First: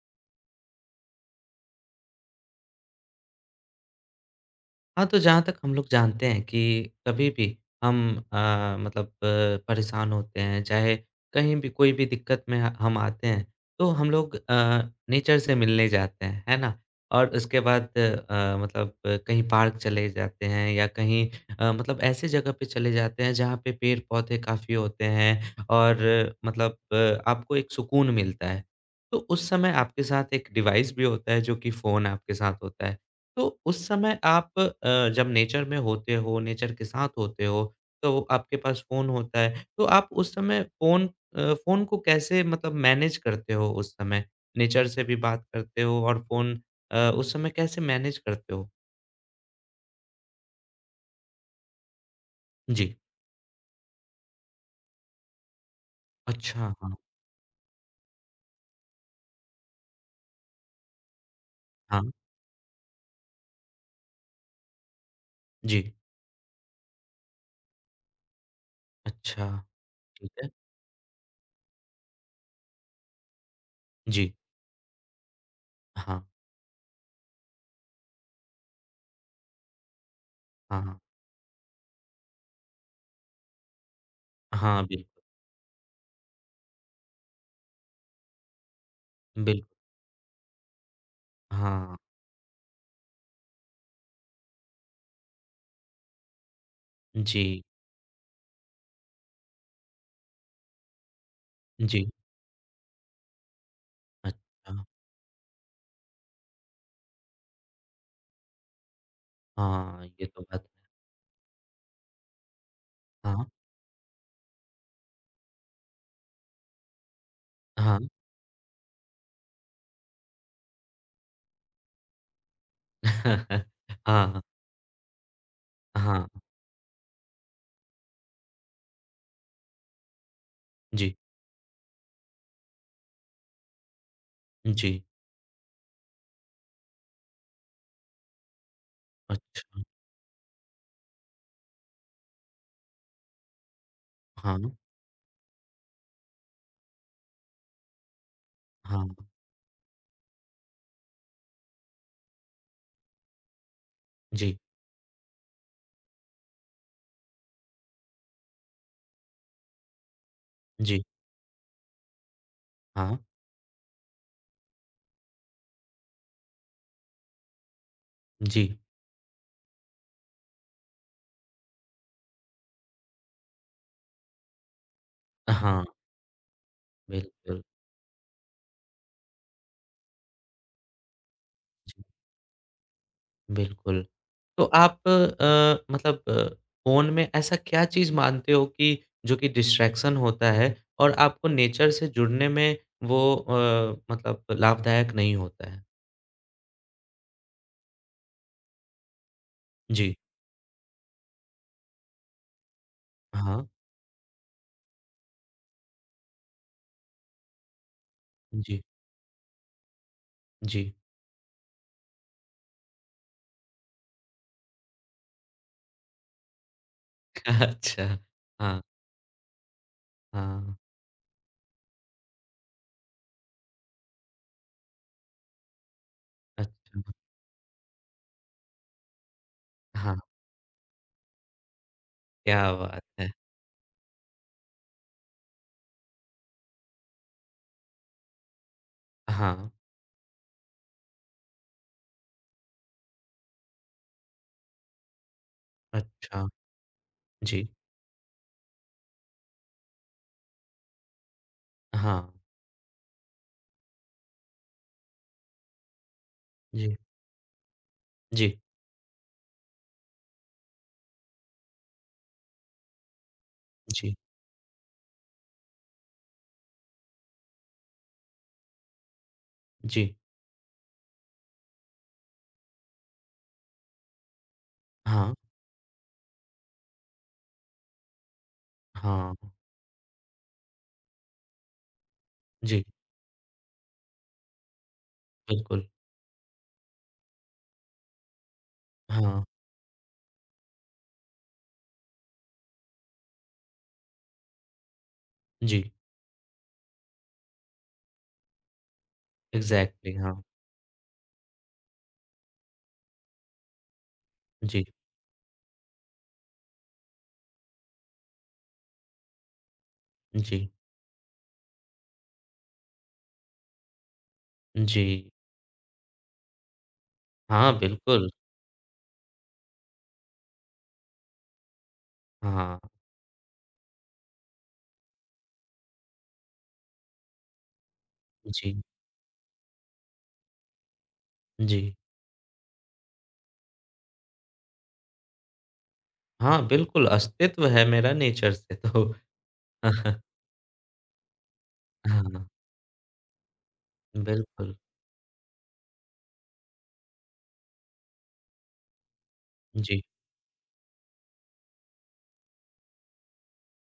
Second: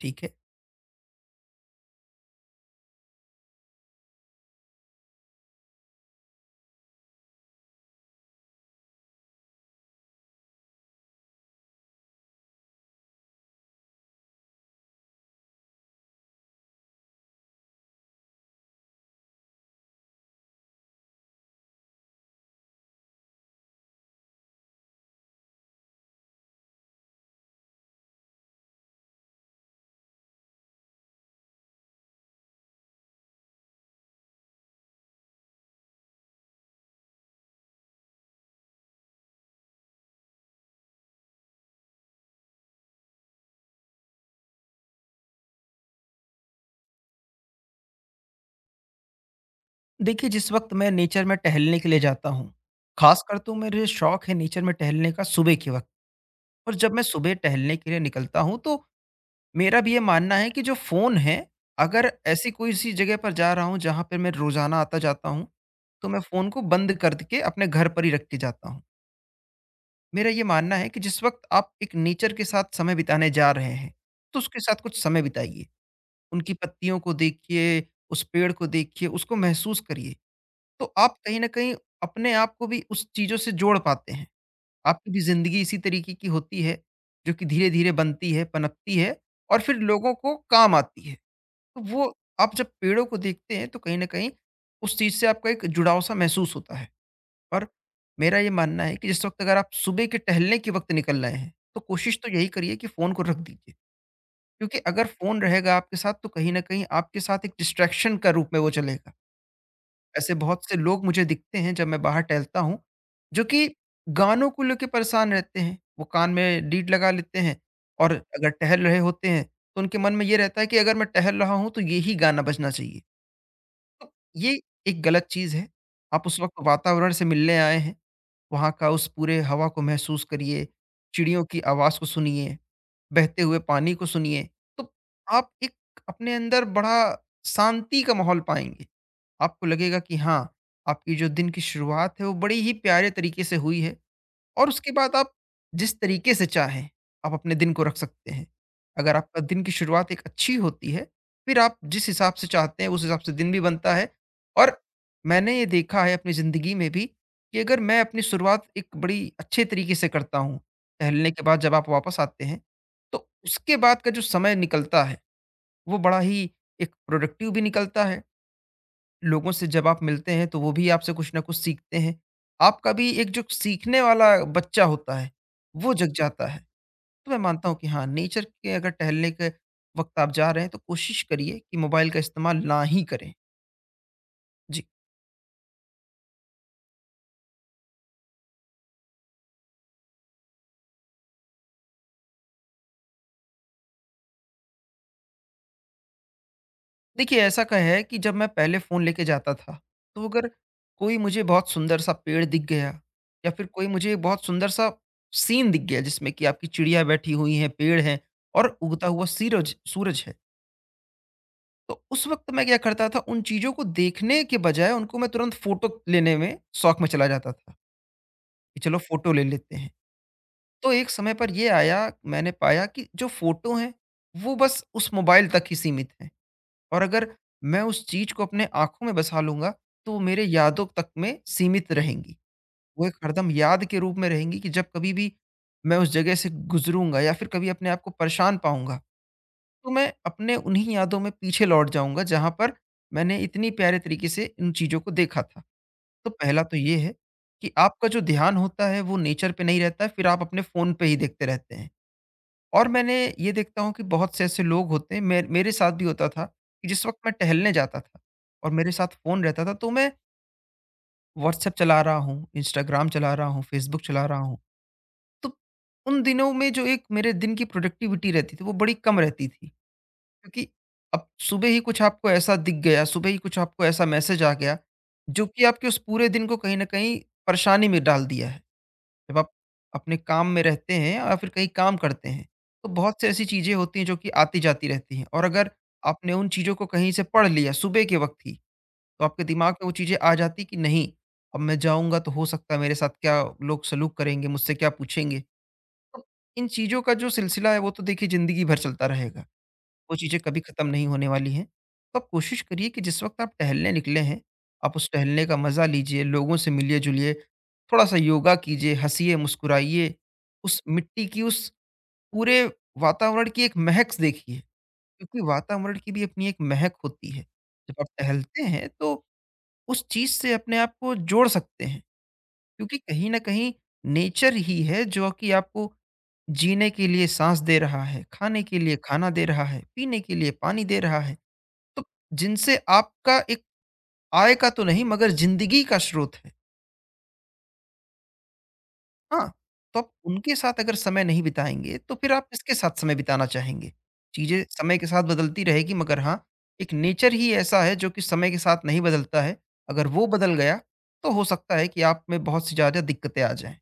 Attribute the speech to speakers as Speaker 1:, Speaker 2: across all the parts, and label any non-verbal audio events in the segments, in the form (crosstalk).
Speaker 1: ठीक है।
Speaker 2: हाँ, तो जहाँ तक हम लोग जानते हैं कि कभी भी हम अ, मतलब परेशान होते हैं, चाहे कहीं भी कोई भी दिक्कत में ह हम आते हैं, तो हम लोग नेचर से मिलने जाते हैं, है ना? और उसके बाद मतलब कहीं पार्क चले जाते हैं या कहीं मतलब ऐसे जगह पे चले जाते हैं जहाँ पे पेड़-पौधे काफ़ी होते हैं और मतलब आपको एक सुकून मिलता है। तो उस समय आपके साथ एक डिवाइस भी होता है जो कि फ़ोन आपके साथ होता है। तो उस समय आप जब नेचर में होते हो, नेचर के साथ होते हो, तो आपके पास फ़ोन होता है, तो आप उस समय फ़ोन को कैसे मतलब मैनेज करते हो उस समय? नेचर से भी बात करते हो और फ़ोन उस समय कैसे मैनेज करते हो?
Speaker 1: देखिए, जिस वक़्त मैं नेचर में टहलने के लिए जाता हूँ,
Speaker 2: जी।
Speaker 1: ख़ासकर तो मेरे शौक है नेचर में टहलने का सुबह के वक़्त।
Speaker 2: अच्छा,
Speaker 1: और जब
Speaker 2: हाँ,
Speaker 1: मैं सुबह टहलने के लिए निकलता हूँ, तो मेरा भी ये मानना है कि जो फ़ोन है, अगर
Speaker 2: हाँ।
Speaker 1: ऐसी कोई-सी जगह पर जा रहा हूँ, जहाँ पे मैं रोज़ाना आता-जाता हूँ,
Speaker 2: जी।
Speaker 1: तो मैं फ़ोन को बंद कर के अपने घर पर ही रख के जाता हूँ।
Speaker 2: अच्छा,
Speaker 1: मेरा
Speaker 2: ठीक
Speaker 1: ये
Speaker 2: है।
Speaker 1: मानना है कि जिस वक़्त आप एक नेचर के साथ समय बिताने जा रहे हैं,
Speaker 2: जी।
Speaker 1: तो उसके साथ कुछ समय बिताइए।
Speaker 2: हाँ,
Speaker 1: उनकी पत्तियों को देखिए, उस पेड़ को देखिए, उसको महसूस करिए।
Speaker 2: हाँ,
Speaker 1: तो
Speaker 2: हाँ।
Speaker 1: आप कहीं न कहीं अपने आप को भी उस चीज़ों से जोड़ पाते हैं।
Speaker 2: हाँ,
Speaker 1: आपकी भी
Speaker 2: बिल्कुल,
Speaker 1: ज़िंदगी इसी तरीके की होती है, जो कि धीरे-धीरे बनती है, पनपती है और
Speaker 2: बिल्कुल।
Speaker 1: फिर लोगों को काम आती है। तो
Speaker 2: हाँ।
Speaker 1: वो, आप जब पेड़ों को देखते हैं तो कहीं न कहीं उस चीज़ से आपका एक जुड़ाव-सा महसूस होता है।
Speaker 2: जी,
Speaker 1: और मेरा ये मानना है कि जिस वक़्त अगर आप सुबह के टहलने के वक़्त निकल रहे हैं, तो
Speaker 2: जी।
Speaker 1: कोशिश तो यही करिए कि फ़ोन को रख दीजिए।
Speaker 2: अच्छा।
Speaker 1: क्योंकि अगर फ़ोन रहेगा आपके साथ तो कहीं न कहीं आपके साथ एक डिस्ट्रैक्शन का रूप में वो चलेगा।
Speaker 2: हाँ, ये
Speaker 1: ऐसे
Speaker 2: तो बात।
Speaker 1: बहुत से लोग मुझे दिखते हैं जब मैं बाहर टहलता हूँ,
Speaker 2: हाँ,
Speaker 1: जो
Speaker 2: हाँ।
Speaker 1: कि गानों को लेके परेशान रहते हैं। वो कान में लीड लगा लेते हैं,
Speaker 2: हाँ,
Speaker 1: और अगर टहल रहे होते हैं, तो उनके मन में ये रहता है कि अगर मैं टहल रहा हूँ, तो यही गाना बजना चाहिए।
Speaker 2: (laughs)
Speaker 1: तो
Speaker 2: हाँ।
Speaker 1: ये एक गलत चीज़ है। आप
Speaker 2: हाँ।
Speaker 1: उस वक़्त वातावरण से मिलने आए हैं, वहाँ का उस पूरे हवा को महसूस करिए,
Speaker 2: जी,
Speaker 1: चिड़ियों की आवाज़ को सुनिए, बहते हुए पानी को सुनिए। तो
Speaker 2: जी।
Speaker 1: आप एक अपने अंदर बड़ा शांति का माहौल पाएँगे।
Speaker 2: अच्छ
Speaker 1: आपको लगेगा कि हाँ, आपकी जो दिन की शुरुआत है वो बड़ी ही प्यारे तरीके से हुई है,
Speaker 2: हाँ,
Speaker 1: और उसके बाद आप जिस तरीके से चाहें, आप अपने दिन को रख सकते हैं।
Speaker 2: हाँ।
Speaker 1: अगर आपका दिन की शुरुआत एक अच्छी होती है, फिर आप जिस हिसाब से चाहते हैं उस हिसाब से दिन भी बनता है।
Speaker 2: जी,
Speaker 1: और मैंने ये देखा है अपनी ज़िंदगी में भी कि अगर मैं अपनी शुरुआत एक बड़ी अच्छे तरीके से करता हूँ,
Speaker 2: जी,
Speaker 1: टहलने के बाद जब आप वापस आते हैं,
Speaker 2: हाँ,
Speaker 1: तो उसके बाद का जो समय निकलता है, वो बड़ा ही एक प्रोडक्टिव भी निकलता है।
Speaker 2: जी।
Speaker 1: लोगों से जब आप मिलते हैं तो वो भी आपसे कुछ ना कुछ सीखते हैं। आपका भी एक जो सीखने वाला बच्चा होता है,
Speaker 2: हाँ,
Speaker 1: वो जग जाता है। तो मैं
Speaker 2: बिल्कुल,
Speaker 1: मानता हूँ कि हाँ, नेचर के अगर टहलने के वक़्त आप जा रहे हैं तो कोशिश करिए कि
Speaker 2: जी,
Speaker 1: मोबाइल का इस्तेमाल ना ही करें।
Speaker 2: बिल्कुल। तो
Speaker 1: जी।
Speaker 2: आप मतलब फ़ोन में ऐसा क्या चीज़ मानते हो कि जो कि डिस्ट्रैक्शन होता है और आपको नेचर से जुड़ने में वो मतलब लाभदायक नहीं होता है?
Speaker 1: देखिए, ऐसा का है कि जब मैं पहले फ़ोन लेके जाता था,
Speaker 2: जी।
Speaker 1: तो अगर कोई मुझे बहुत सुंदर सा पेड़ दिख गया, या फिर
Speaker 2: हाँ,
Speaker 1: कोई मुझे बहुत सुंदर सा सीन दिख गया जिसमें कि आपकी चिड़िया बैठी हुई है, पेड़ है और
Speaker 2: जी,
Speaker 1: उगता हुआ सीरज सूरज है।
Speaker 2: जी।
Speaker 1: तो उस वक़्त मैं क्या करता था, उन चीज़ों को देखने के बजाय उनको मैं तुरंत फ़ोटो लेने में शौक में चला
Speaker 2: (laughs)
Speaker 1: जाता था,
Speaker 2: अच्छा।
Speaker 1: कि
Speaker 2: हाँ,
Speaker 1: चलो फ़ोटो ले लेते हैं।
Speaker 2: हाँ।
Speaker 1: तो एक समय पर ये आया, मैंने पाया कि जो फ़ोटो हैं, वो बस उस मोबाइल तक ही सीमित हैं।
Speaker 2: अच्छा,
Speaker 1: और अगर मैं उस चीज़ को अपने आँखों में बसा लूँगा, तो
Speaker 2: हाँ,
Speaker 1: वो मेरे यादों तक में सीमित रहेंगी।
Speaker 2: क्या बात
Speaker 1: वो एक
Speaker 2: है!
Speaker 1: हरदम याद के रूप में रहेंगी कि जब कभी भी मैं उस जगह से गुज़रूँगा या फिर कभी अपने आप को परेशान पाऊँगा,
Speaker 2: हाँ,
Speaker 1: तो मैं अपने उन्हीं यादों में पीछे लौट जाऊँगा जहाँ पर मैंने इतनी प्यारे तरीके से इन चीज़ों को देखा था। तो
Speaker 2: अच्छा।
Speaker 1: पहला तो ये है
Speaker 2: जी,
Speaker 1: कि आपका जो ध्यान होता है वो नेचर पे नहीं रहता है, फिर आप अपने फ़ोन पे ही देखते रहते हैं।
Speaker 2: हाँ,
Speaker 1: और मैंने ये देखता हूँ कि बहुत से ऐसे लोग होते हैं, मे मेरे साथ भी होता था कि
Speaker 2: जी,
Speaker 1: जिस वक़्त मैं टहलने जाता था
Speaker 2: जी।
Speaker 1: और मेरे साथ फ़ोन रहता था तो मैं व्हाट्सएप चला रहा हूँ, इंस्टाग्राम चला रहा हूँ, फेसबुक
Speaker 2: जी,
Speaker 1: चला रहा हूँ। तो उन दिनों में जो एक मेरे दिन की प्रोडक्टिविटी रहती थी वो बड़ी कम रहती थी।
Speaker 2: जी।
Speaker 1: क्योंकि अब सुबह ही कुछ आपको ऐसा दिख गया, सुबह ही कुछ आपको ऐसा मैसेज आ गया,
Speaker 2: हाँ,
Speaker 1: जो कि आपके उस पूरे दिन को कहीं न कहीं परेशानी में डाल दिया है। जब आप
Speaker 2: हाँ।
Speaker 1: अपने काम में रहते हैं या फिर कहीं काम करते हैं,
Speaker 2: जी,
Speaker 1: तो बहुत सी ऐसी चीज़ें होती हैं जो कि आती-जाती रहती हैं, और अगर
Speaker 2: बिल्कुल।
Speaker 1: आपने उन चीज़ों को कहीं से पढ़ लिया सुबह के वक़्त ही, तो
Speaker 2: हाँ,
Speaker 1: आपके दिमाग में वो चीज़ें आ जाती कि नहीं, अब मैं जाऊँगा तो हो सकता है मेरे साथ क्या लोग सलूक करेंगे, मुझसे क्या पूछेंगे?
Speaker 2: जी,
Speaker 1: तो इन चीज़ों का जो सिलसिला है वो तो देखिए ज़िंदगी भर चलता रहेगा।
Speaker 2: इग्ज़ैक्टली
Speaker 1: वो चीज़ें
Speaker 2: हाँ।
Speaker 1: कभी ख़त्म नहीं होने वाली हैं। तो आप कोशिश करिए कि जिस वक़्त आप टहलने निकले हैं,
Speaker 2: जी,
Speaker 1: आप उस टहलने का मज़ा लीजिए, लोगों से मिलिए-जुलिए, थोड़ा-सा योगा कीजिए, हँसिए, मुस्कुराइए,
Speaker 2: जी,
Speaker 1: उस मिट्टी की, उस पूरे वातावरण की एक महक देखिए,
Speaker 2: जी।
Speaker 1: क्योंकि वातावरण की भी अपनी एक महक होती है।
Speaker 2: हाँ,
Speaker 1: जब आप
Speaker 2: बिल्कुल।
Speaker 1: टहलते हैं, तो उस चीज़ से अपने आप को जोड़ सकते हैं,
Speaker 2: हाँ,
Speaker 1: क्योंकि कहीं न कहीं नेचर ही है जो कि आपको जीने के लिए साँस दे रहा है, खाने के
Speaker 2: जी,
Speaker 1: लिए खाना दे रहा है, पीने के लिए पानी दे रहा है।
Speaker 2: जी।
Speaker 1: तो जिनसे आपका एक आय का तो नहीं मगर ज़िंदगी का स्रोत है।
Speaker 2: हाँ, बिल्कुल अस्तित्व है मेरा नेचर से तो।
Speaker 1: हाँ, तो आप
Speaker 2: (laughs)
Speaker 1: उनके साथ अगर समय नहीं बिताएँगे, तो फिर
Speaker 2: हाँ,
Speaker 1: आप किसके साथ समय बिताना चाहेंगे? चीज़ें
Speaker 2: बिल्कुल।
Speaker 1: समय के साथ बदलती रहेगी मगर हाँ, एक नेचर ही ऐसा है जो कि समय के साथ नहीं बदलता है।
Speaker 2: जी।
Speaker 1: अगर वो बदल गया, तो हो सकता है कि आप में बहुत सी ज़्यादा दिक्कतें आ जाएँ।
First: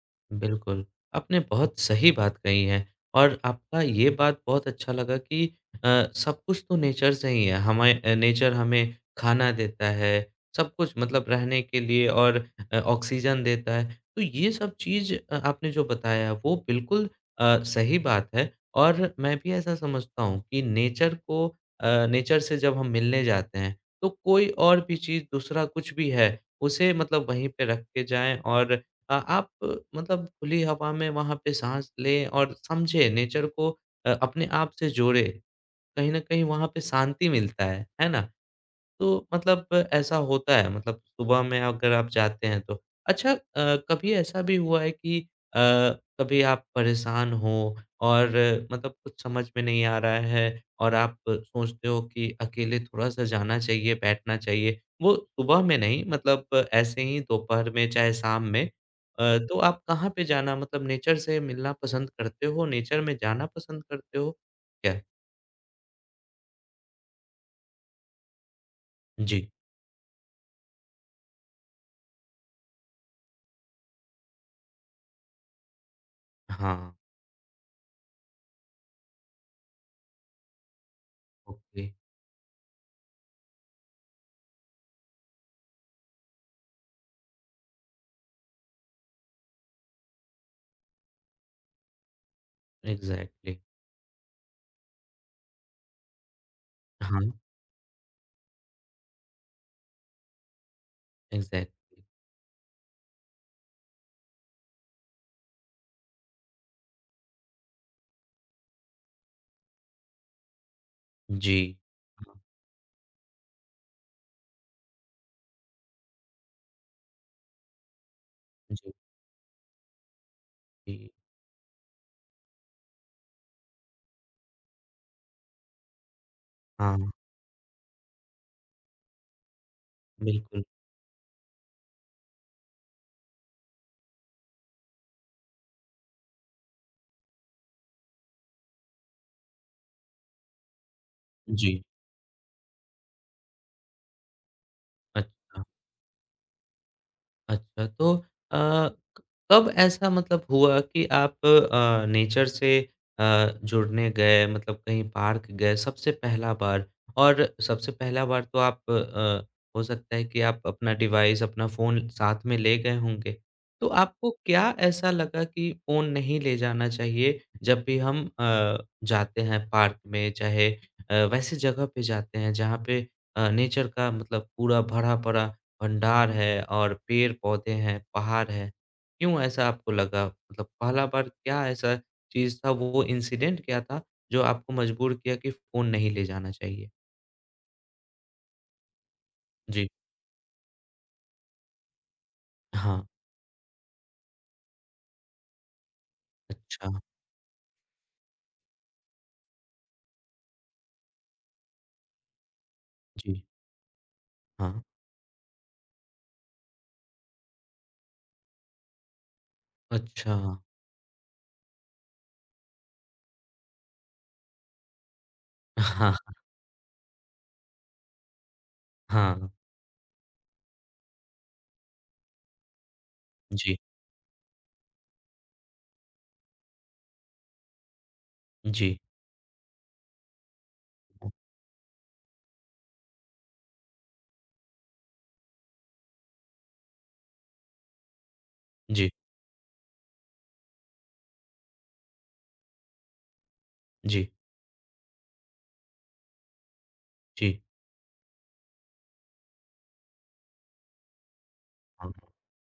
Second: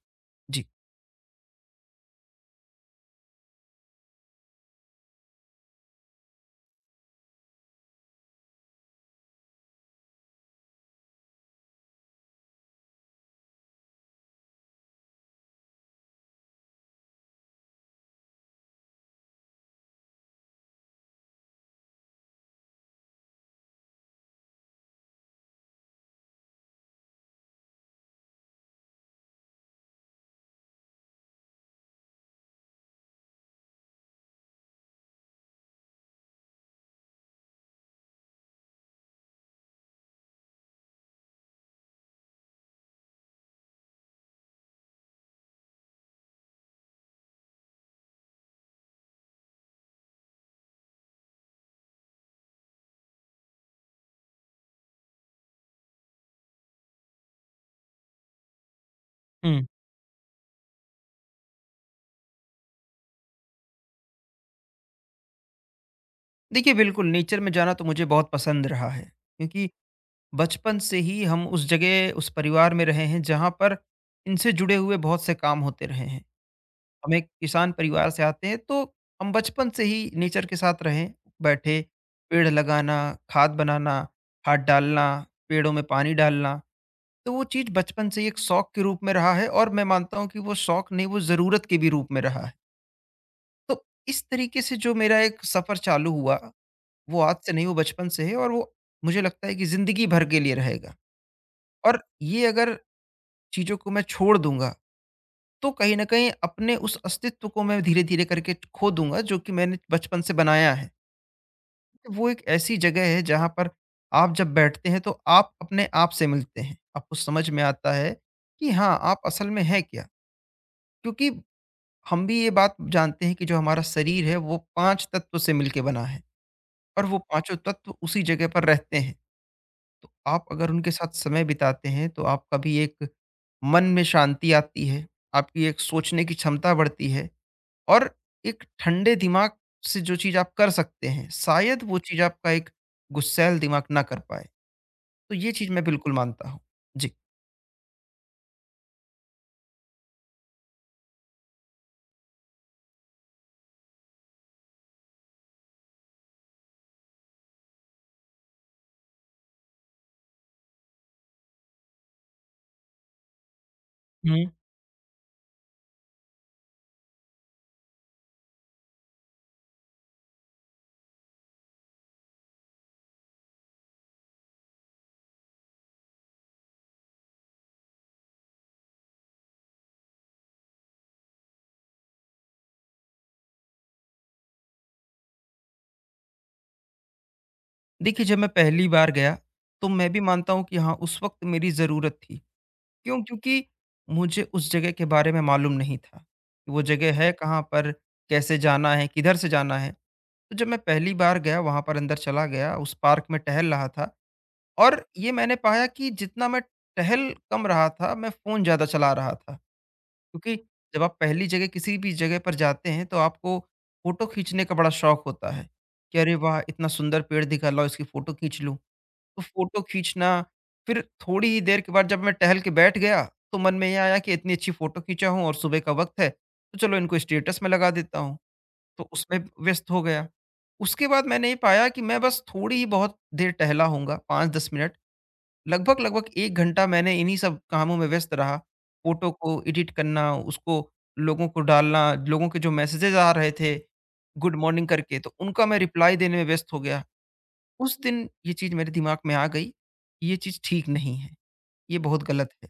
Speaker 1: जी।
Speaker 2: बिल्कुल, आपने बहुत सही बात कही है और आपका ये बात बहुत अच्छा लगा कि अ, सब कुछ तो नेचर से ही है, हमें नेचर हमें खाना देता है, सब कुछ मतलब रहने के लिए और ऑक्सीजन देता है। तो ये सब चीज़ आपने जो बताया वो बिल्कुल सही बात है और मैं भी ऐसा समझता हूँ कि नेचर को अ, नेचर से जब हम मिलने जाते हैं, तो कोई और भी चीज़ दूसरा कुछ भी है, उसे मतलब वहीं पे रख के जाएँ और आप मतलब खुली हवा में वहाँ पे साँस लें और समझें नेचर को अपने आप से जोड़ें। कहीं न कहीं वहाँ पे शांति मिलता है ना? तो मतलब ऐसा होता है मतलब सुबह में अगर आप जाते हैं तो। अच्छा कभी ऐसा भी हुआ है कि अ, कभी आप परेशान हो और मतलब कुछ समझ में नहीं आ रहा है और आप सोचते हो कि अकेले थोड़ा-सा जाना चाहिए, बैठना चाहिए। वो सुबह में नहीं मतलब ऐसे ही दोपहर में चाहे शाम में। तो
Speaker 1: हुँ।
Speaker 2: आप कहाँ पे जाना मतलब नेचर से मिलना पसंद करते हो? नेचर में जाना पसंद करते हो क्या?
Speaker 1: देखिए, बिल्कुल नेचर में जाना तो मुझे बहुत पसंद रहा है,
Speaker 2: जी।
Speaker 1: क्योंकि बचपन से ही हम उस जगह, उस परिवार में रहे हैं जहाँ पर इनसे जुड़े हुए बहुत से काम होते रहे हैं।
Speaker 2: हाँ,
Speaker 1: हम एक किसान परिवार से आते हैं, तो हम बचपन से ही नेचर के साथ रहे, बैठे,
Speaker 2: ओके,
Speaker 1: पेड़ लगाना, खाद बनाना, खाद डालना, पेड़ों में पानी डालना। तो वो चीज़ बचपन से ही एक शौक के रूप में रहा है, और मैं मानता हूँ कि वो शौक नहीं, वो ज़रूरत के भी रूप में रहा है।
Speaker 2: एग्ज़ैक्टली।
Speaker 1: तो इस तरीके से जो मेरा एक सफ़र चालू हुआ, वो आज
Speaker 2: हाँ।
Speaker 1: से नहीं, वो बचपन से है, और वो मुझे लगता है कि ज़िंदगी भर के लिए रहेगा।
Speaker 2: एग्ज़ैक्टली।
Speaker 1: और ये अगर चीज़ों को मैं छोड़ दूंगा, तो कहीं न कहीं अपने उस अस्तित्व को मैं धीरे-धीरे करके खो दूँगा, जो कि मैंने बचपन से बनाया है।
Speaker 2: जी।
Speaker 1: तो वो
Speaker 2: हाँ।
Speaker 1: एक ऐसी जगह है जहाँ पर आप जब बैठते हैं तो आप अपने आप से मिलते हैं। आपको समझ में आता है कि
Speaker 2: जी,
Speaker 1: हाँ, आप असल में हैं क्या?
Speaker 2: जी।
Speaker 1: क्योंकि हम भी ये बात जानते हैं कि जो हमारा शरीर है वो 5 तत्व से मिलके बना है,
Speaker 2: हाँ,
Speaker 1: और वो पाँचों तत्व उसी जगह पर रहते हैं। तो आप
Speaker 2: बिल्कुल।
Speaker 1: अगर उनके साथ समय बिताते हैं तो आपका भी एक मन में शांति आती है, आपकी एक सोचने की क्षमता बढ़ती है। और एक ठंडे दिमाग से जो चीज़ आप कर सकते हैं,
Speaker 2: जी,
Speaker 1: शायद वो चीज़ आपका एक गुस्सैल दिमाग ना कर पाए। तो ये
Speaker 2: अच्छा।
Speaker 1: चीज़ मैं बिल्कुल मानता हूँ। जी।
Speaker 2: अच्छा, तो क कब ऐसा मतलब हुआ कि आप नेचर से अ, जुड़ने गए मतलब कहीं पार्क गए सबसे पहला बार? और सबसे पहला बार तो आप हो सकता है कि आप अपना डिवाइस, अपना फ़ोन साथ में ले गए होंगे। तो आपको
Speaker 1: हुँ।
Speaker 2: क्या ऐसा लगा कि फ़ोन नहीं ले जाना चाहिए जब भी हम जाते हैं पार्क में चाहे वैसी जगह पे जाते हैं जहाँ पे नेचर का मतलब पूरा भरा-पड़ा भंडार है और पेड़-पौधे हैं, पहाड़ है। क्यों ऐसा आपको लगा? मतलब पहला बार क्या ऐसा चीज़ था, वो इंसिडेंट क्या था जो आपको मजबूर किया कि फ़ोन नहीं ले जाना चाहिए?
Speaker 1: देखिए, जब मैं पहली बार गया, तो
Speaker 2: जी।
Speaker 1: मैं भी मानता हूँ कि हाँ, उस वक़्त मेरी ज़रूरत थी।
Speaker 2: हाँ,
Speaker 1: क्यों? क्योंकि मुझे उस जगह के बारे में मालूम नहीं था कि वो
Speaker 2: अच्छा।
Speaker 1: जगह है कहाँ पर, कैसे जाना है, किधर से जाना है। तो जब मैं पहली बार गया, वहाँ पर अंदर चला गया, उस पार्क में
Speaker 2: जी,
Speaker 1: टहल रहा था,
Speaker 2: हाँ।
Speaker 1: और ये मैंने पाया कि जितना मैं टहल कम रहा था, मैं फ़ोन ज़्यादा चला रहा था।
Speaker 2: अच्छा।
Speaker 1: क्योंकि जब आप पहली जगह किसी भी जगह पर जाते हैं, तो आपको फ़ोटो खींचने का बड़ा शौक होता है
Speaker 2: हाँ,
Speaker 1: कि अरे वाह! इतना सुंदर पेड़ दिखा, लाओ इसकी फ़ोटो खींच लूँ। तो
Speaker 2: हाँ।
Speaker 1: फ़ोटो खींचना, फिर थोड़ी ही देर के बाद जब मैं टहल के बैठ गया, तो मन
Speaker 2: जी,
Speaker 1: में ये आया कि इतनी अच्छी फ़ोटो खींचा हूँ और सुबह का वक़्त है, तो चलो इनको स्टेटस में लगा देता हूँ।
Speaker 2: जी,
Speaker 1: तो उसमें व्यस्त हो गया। उसके बाद मैंने ये पाया कि मैं बस थोड़ी ही बहुत देर टहला होऊँगा, 5-10 मिनट। लगभग-लगभग 1 घंटा मैंने इन्हीं सब कामों में व्यस्त रहा।
Speaker 2: जी,
Speaker 1: फ़ोटो को एडिट करना, उसको लोगों को डालना, लोगों के जो मैसेजेज़ आ रहे थे,
Speaker 2: जी,
Speaker 1: गुड मॉर्निंग करके, तो उनका मैं रिप्लाई देने में व्यस्त हो गया।
Speaker 2: जी।
Speaker 1: उस दिन ये चीज़ मेरे दिमाग में आ गई, ये चीज़ ठीक नहीं है, ये
Speaker 2: हाँ,
Speaker 1: बहुत गलत है।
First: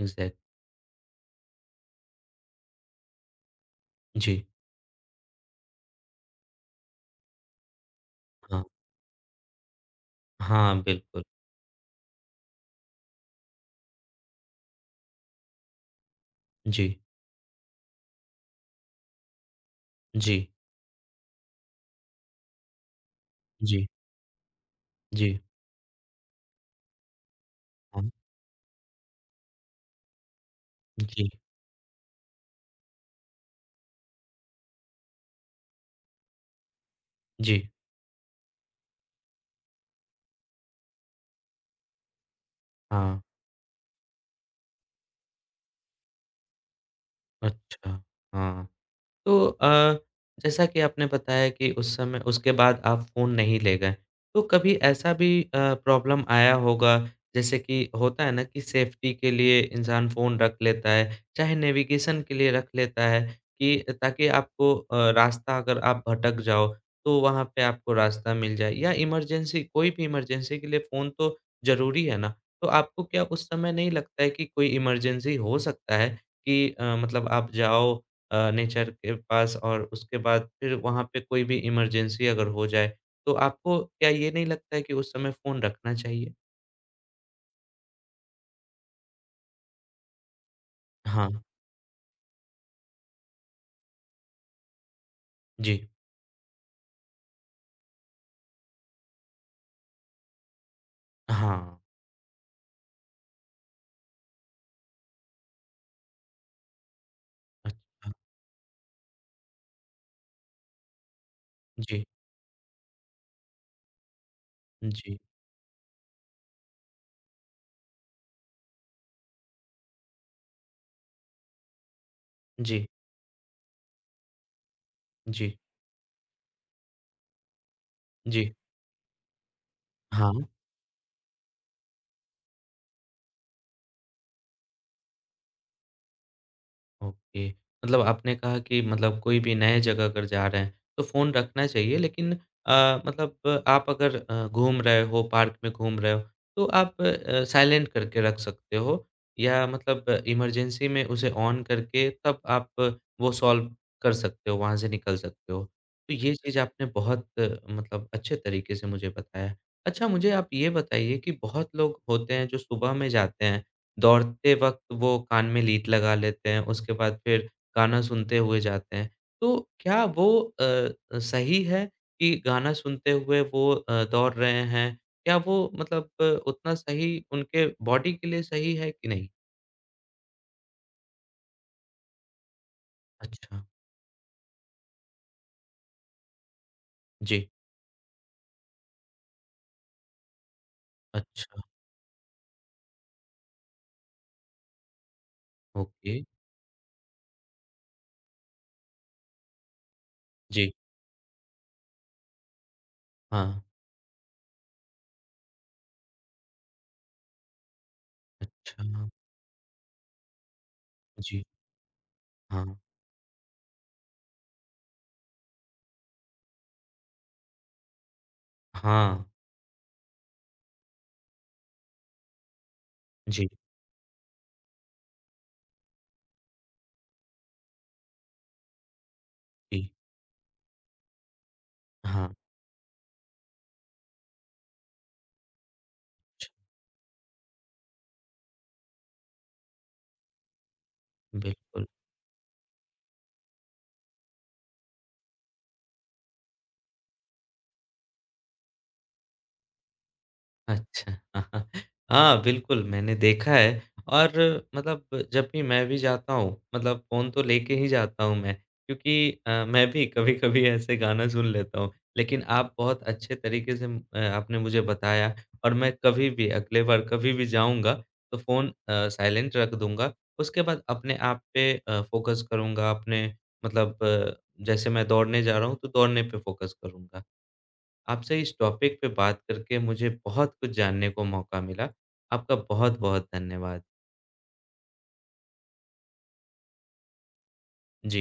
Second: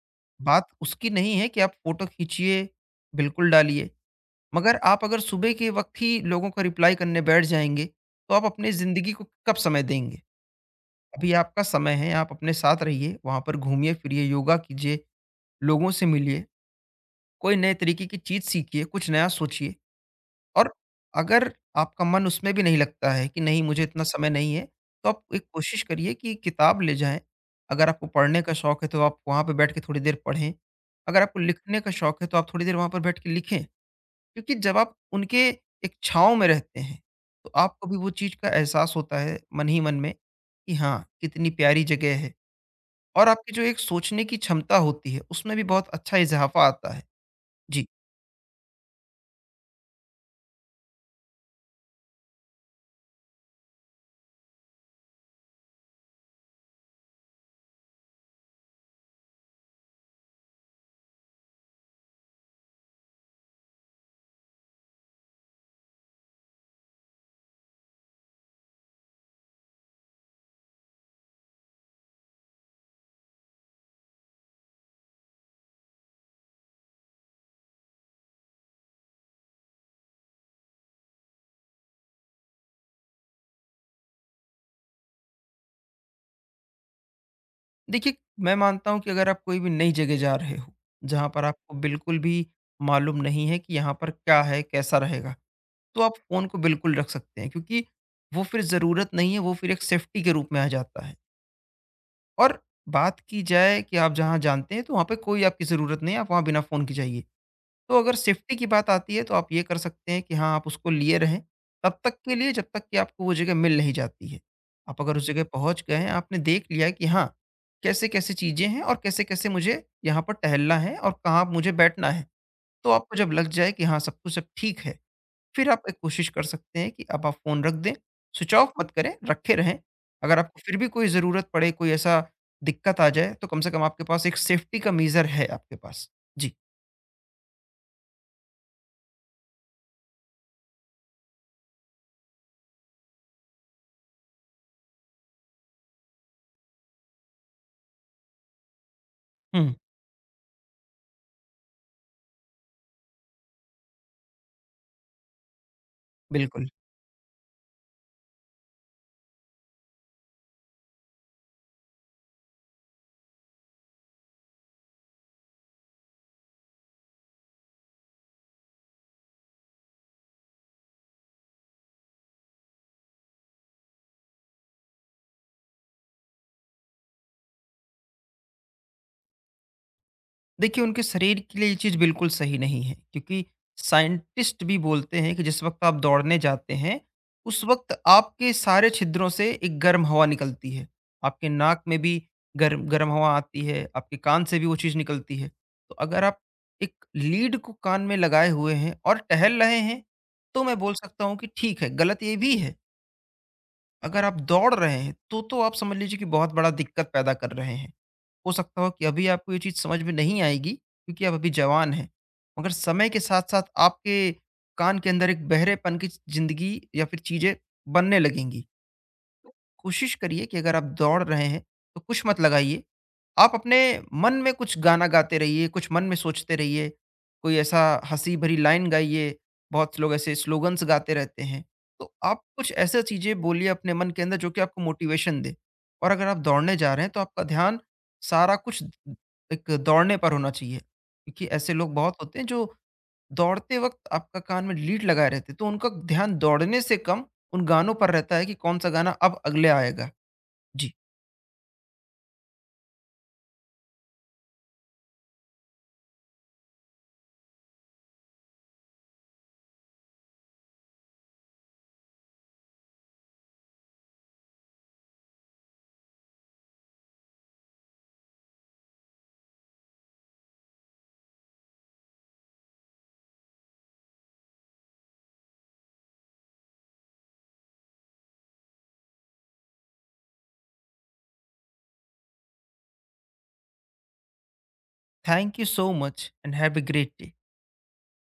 Speaker 2: एग्ज़ैक्ट।
Speaker 1: बात उसकी नहीं है कि आप फ़ोटो खींचिए, बिल्कुल डालिए,
Speaker 2: जी,
Speaker 1: मगर आप अगर सुबह के वक़्त ही लोगों का रिप्लाई करने बैठ जाएँगे, तो आप
Speaker 2: हाँ।
Speaker 1: अपनी ज़िंदगी को कब समय देंगे?
Speaker 2: हाँ, बिल्कुल।
Speaker 1: अभी आपका समय है, आप अपने साथ रहिए, वहाँ पर घूमिए-फिरिए, योगा कीजिए, लोगों से मिलिए,
Speaker 2: जी,
Speaker 1: कोई नए तरीके की चीज़ सीखिए, कुछ नया सोचिए
Speaker 2: जी,
Speaker 1: और अगर आपका मन उसमें भी नहीं लगता है कि नहीं मुझे
Speaker 2: जी,
Speaker 1: इतना समय नहीं है, तो आप
Speaker 2: जी,
Speaker 1: एक कोशिश करिए कि किताब ले जाएँ। अगर आपको
Speaker 2: हाँ।
Speaker 1: पढ़ने का शौक है, तो आप वहाँ पे बैठ के थोड़ी देर पढ़ें। अगर
Speaker 2: जी,
Speaker 1: आपको लिखने का शौक है, तो आप थोड़ी देर वहाँ पर बैठ के लिखें, क्योंकि जब आप उनके एक छाँव में रहते हैं, तो
Speaker 2: जी,
Speaker 1: आपको भी वो चीज़ का एहसास होता है मन ही मन में कि हाँ, कितनी प्यारी जगह है।
Speaker 2: हाँ।
Speaker 1: और आपकी जो एक सोचने की क्षमता होती है, उसमें भी बहुत अच्छा इज़ाफ़ा आता है। जी,
Speaker 2: अच्छा, हाँ। तो जैसा कि आपने बताया कि उस समय उसके बाद आप फ़ोन नहीं ले गए। तो कभी ऐसा भी प्रॉब्लम आया होगा जैसे कि होता है ना कि सेफ्टी के लिए इंसान फ़ोन रख लेता है, चाहे नेविगेशन के लिए रख लेता है कि ताकि आपको रास्ता अगर आप भटक जाओ तो वहाँ पे आपको रास्ता मिल जाए या इमरजेंसी कोई भी इमरजेंसी के लिए फ़ोन तो ज़रूरी है ना। तो आपको क्या उस समय नहीं लगता है कि कोई इमरजेंसी हो सकता है कि मतलब आप जाओ नेचर के पास और उसके बाद फिर वहाँ पे कोई भी इमरजेंसी अगर हो जाए, तो आपको क्या ये नहीं लगता है कि उस समय फ़ोन रखना चाहिए?
Speaker 1: देखिए मैं मानता हूँ कि अगर आप कोई भी नई जगह जा रहे हो, जहाँ
Speaker 2: हाँ,
Speaker 1: पर आपको बिल्कुल भी मालूम नहीं है कि यहाँ पर क्या है, कैसा रहेगा,
Speaker 2: जी।
Speaker 1: तो आप फ़ोन को बिल्कुल रख सकते हैं क्योंकि वो फिर ज़रूरत नहीं है, वो फिर एक सेफ्टी के रूप में आ जाता है।
Speaker 2: हाँ,
Speaker 1: और बात की जाए कि आप जहाँ जानते हैं, तो वहाँ पे कोई आपकी ज़रूरत नहीं है, आप वहाँ बिना फ़ोन के जाइए। तो
Speaker 2: अच्छा।
Speaker 1: अगर सेफ्टी की बात आती है, तो आप ये कर सकते हैं कि हाँ, आप उसको लिए रहें तब
Speaker 2: जी,
Speaker 1: तक के लिए जब तक कि आपको वो जगह मिल नहीं जाती है। आप अगर
Speaker 2: जी,
Speaker 1: उस जगह पहुंच गए हैं, आपने देख लिया है कि हाँ, कैसे कैसे चीज़ें हैं और कैसे कैसे मुझे यहाँ पर टहलना है और कहाँ मुझे बैठना है,
Speaker 2: जी,
Speaker 1: तो आपको जब लग जाए कि हाँ, सब कुछ सब ठीक है,
Speaker 2: जी,
Speaker 1: फिर आप एक कोशिश कर सकते हैं कि अब आप फ़ोन रख दें। स्विच
Speaker 2: जी,
Speaker 1: ऑफ मत करें, रखे रहें।
Speaker 2: हाँ।
Speaker 1: अगर आपको फिर भी कोई ज़रूरत पड़े, कोई ऐसा दिक्कत आ जाए, तो कम से कम आपके पास एक सेफ्टी का मीज़र है आपके पास। जी।
Speaker 2: ओके। मतलब आपने कहा कि मतलब कोई भी नए जगह अगर जा रहे हैं, तो फ़ोन रखना चाहिए लेकिन मतलब आप अगर घूम रहे हो, पार्क में घूम रहे हो, तो आप साइलेंट करके रख सकते हो या
Speaker 1: हम्म।
Speaker 2: मतलब इमरजेंसी में उसे ऑन करके तब आप वो सॉल्व कर सकते हो, वहाँ से निकल सकते हो। तो ये चीज़
Speaker 1: बिल्कुल।
Speaker 2: आपने बहुत मतलब अच्छे तरीके से मुझे बताया। अच्छा, मुझे आप ये बताइए कि बहुत लोग होते हैं जो सुबह में जाते हैं दौड़ते वक़्त वो कान में लीड लगा लेते हैं, उसके बाद फिर गाना सुनते हुए जाते हैं। तो क्या वो अ सही है कि गाना सुनते हुए वो दौड़ रहे हैं? क्या वो मतलब उतना सही उनके बॉडी के लिए सही है कि नहीं?
Speaker 1: देखिए उनके शरीर के लिए ये चीज़ बिल्कुल सही नहीं है क्योंकि
Speaker 2: अच्छा,
Speaker 1: साइंटिस्ट भी बोलते हैं कि जिस वक्त आप दौड़ने जाते हैं,
Speaker 2: जी।
Speaker 1: उस वक्त आपके सारे छिद्रों से एक गर्म हवा निकलती है, आपके
Speaker 2: अच्छा,
Speaker 1: नाक में भी गर्म गर्म हवा आती है, आपके कान से भी वो चीज़ निकलती है। तो
Speaker 2: ओके,
Speaker 1: अगर आप एक लीड को कान में लगाए हुए हैं और टहल रहे हैं, तो
Speaker 2: जी।
Speaker 1: मैं बोल सकता हूँ कि ठीक है, गलत ये भी है।
Speaker 2: हाँ,
Speaker 1: अगर आप दौड़ रहे हैं, तो आप समझ लीजिए कि बहुत बड़ा दिक्कत पैदा कर रहे हैं। हो सकता
Speaker 2: अच्छा,
Speaker 1: हो कि अभी आपको ये चीज़ समझ में नहीं आएगी क्योंकि आप
Speaker 2: जी,
Speaker 1: अभी जवान हैं। मगर
Speaker 2: हाँ।
Speaker 1: समय के साथ-साथ आपके कान के अंदर एक बहरेपन की ज़िंदगी या फिर चीज़ें बनने लगेंगी।
Speaker 2: हाँ,
Speaker 1: कोशिश करिए कि अगर आप दौड़ रहे हैं, तो कुछ मत लगाइए।
Speaker 2: जी,
Speaker 1: आप अपने मन में कुछ गाना गाते रहिए, कुछ मन में सोचते रहिए। कोई ऐसा हँसी भरी लाइन गाइए,
Speaker 2: जी।
Speaker 1: बहुत लोग ऐसे स्लोगन्स गाते रहते हैं। तो
Speaker 2: हाँ,
Speaker 1: आप कुछ ऐसा चीज़ें बोलिए अपने मन के अंदर जो कि आपको मोटिवेशन दे। और अगर आप दौड़ने जा रहे हैं, तो आपका ध्यान सारा कुछ एक दौड़ने पर होना चाहिए। क्योंकि ऐसे
Speaker 2: बिल्कुल।
Speaker 1: लोग बहुत होते हैं जो दौड़ते वक़्त आपका कान में लीड लगाए रहते, तो उनका ध्यान दौड़ने से कम उन गानों पर रहता है कि कौन-सा गाना अब अगले आएगा। जी,
Speaker 2: अच्छा। (laughs) हाँ, बिल्कुल मैंने देखा है और मतलब जब भी मैं भी जाता हूँ, मतलब फ़ोन तो लेके ही जाता हूँ मैं क्योंकि मैं भी कभी-कभी ऐसे गाना सुन लेता हूँ। लेकिन आप बहुत अच्छे तरीके से आपने मुझे बताया और मैं कभी भी अगले बार कभी भी जाऊँगा तो फ़ोन साइलेंट रख दूँगा। उसके बाद अपने आप पे फ़ोकस करूँगा, अपने मतलब जैसे मैं दौड़ने जा रहा हूँ तो दौड़ने पे फ़ोकस करूँगा। आपसे इस टॉपिक पे बात करके मुझे बहुत कुछ जानने को मौका मिला। आपका बहुत-बहुत धन्यवाद।
Speaker 1: Thank you so much and have a great day.
Speaker 2: Ji.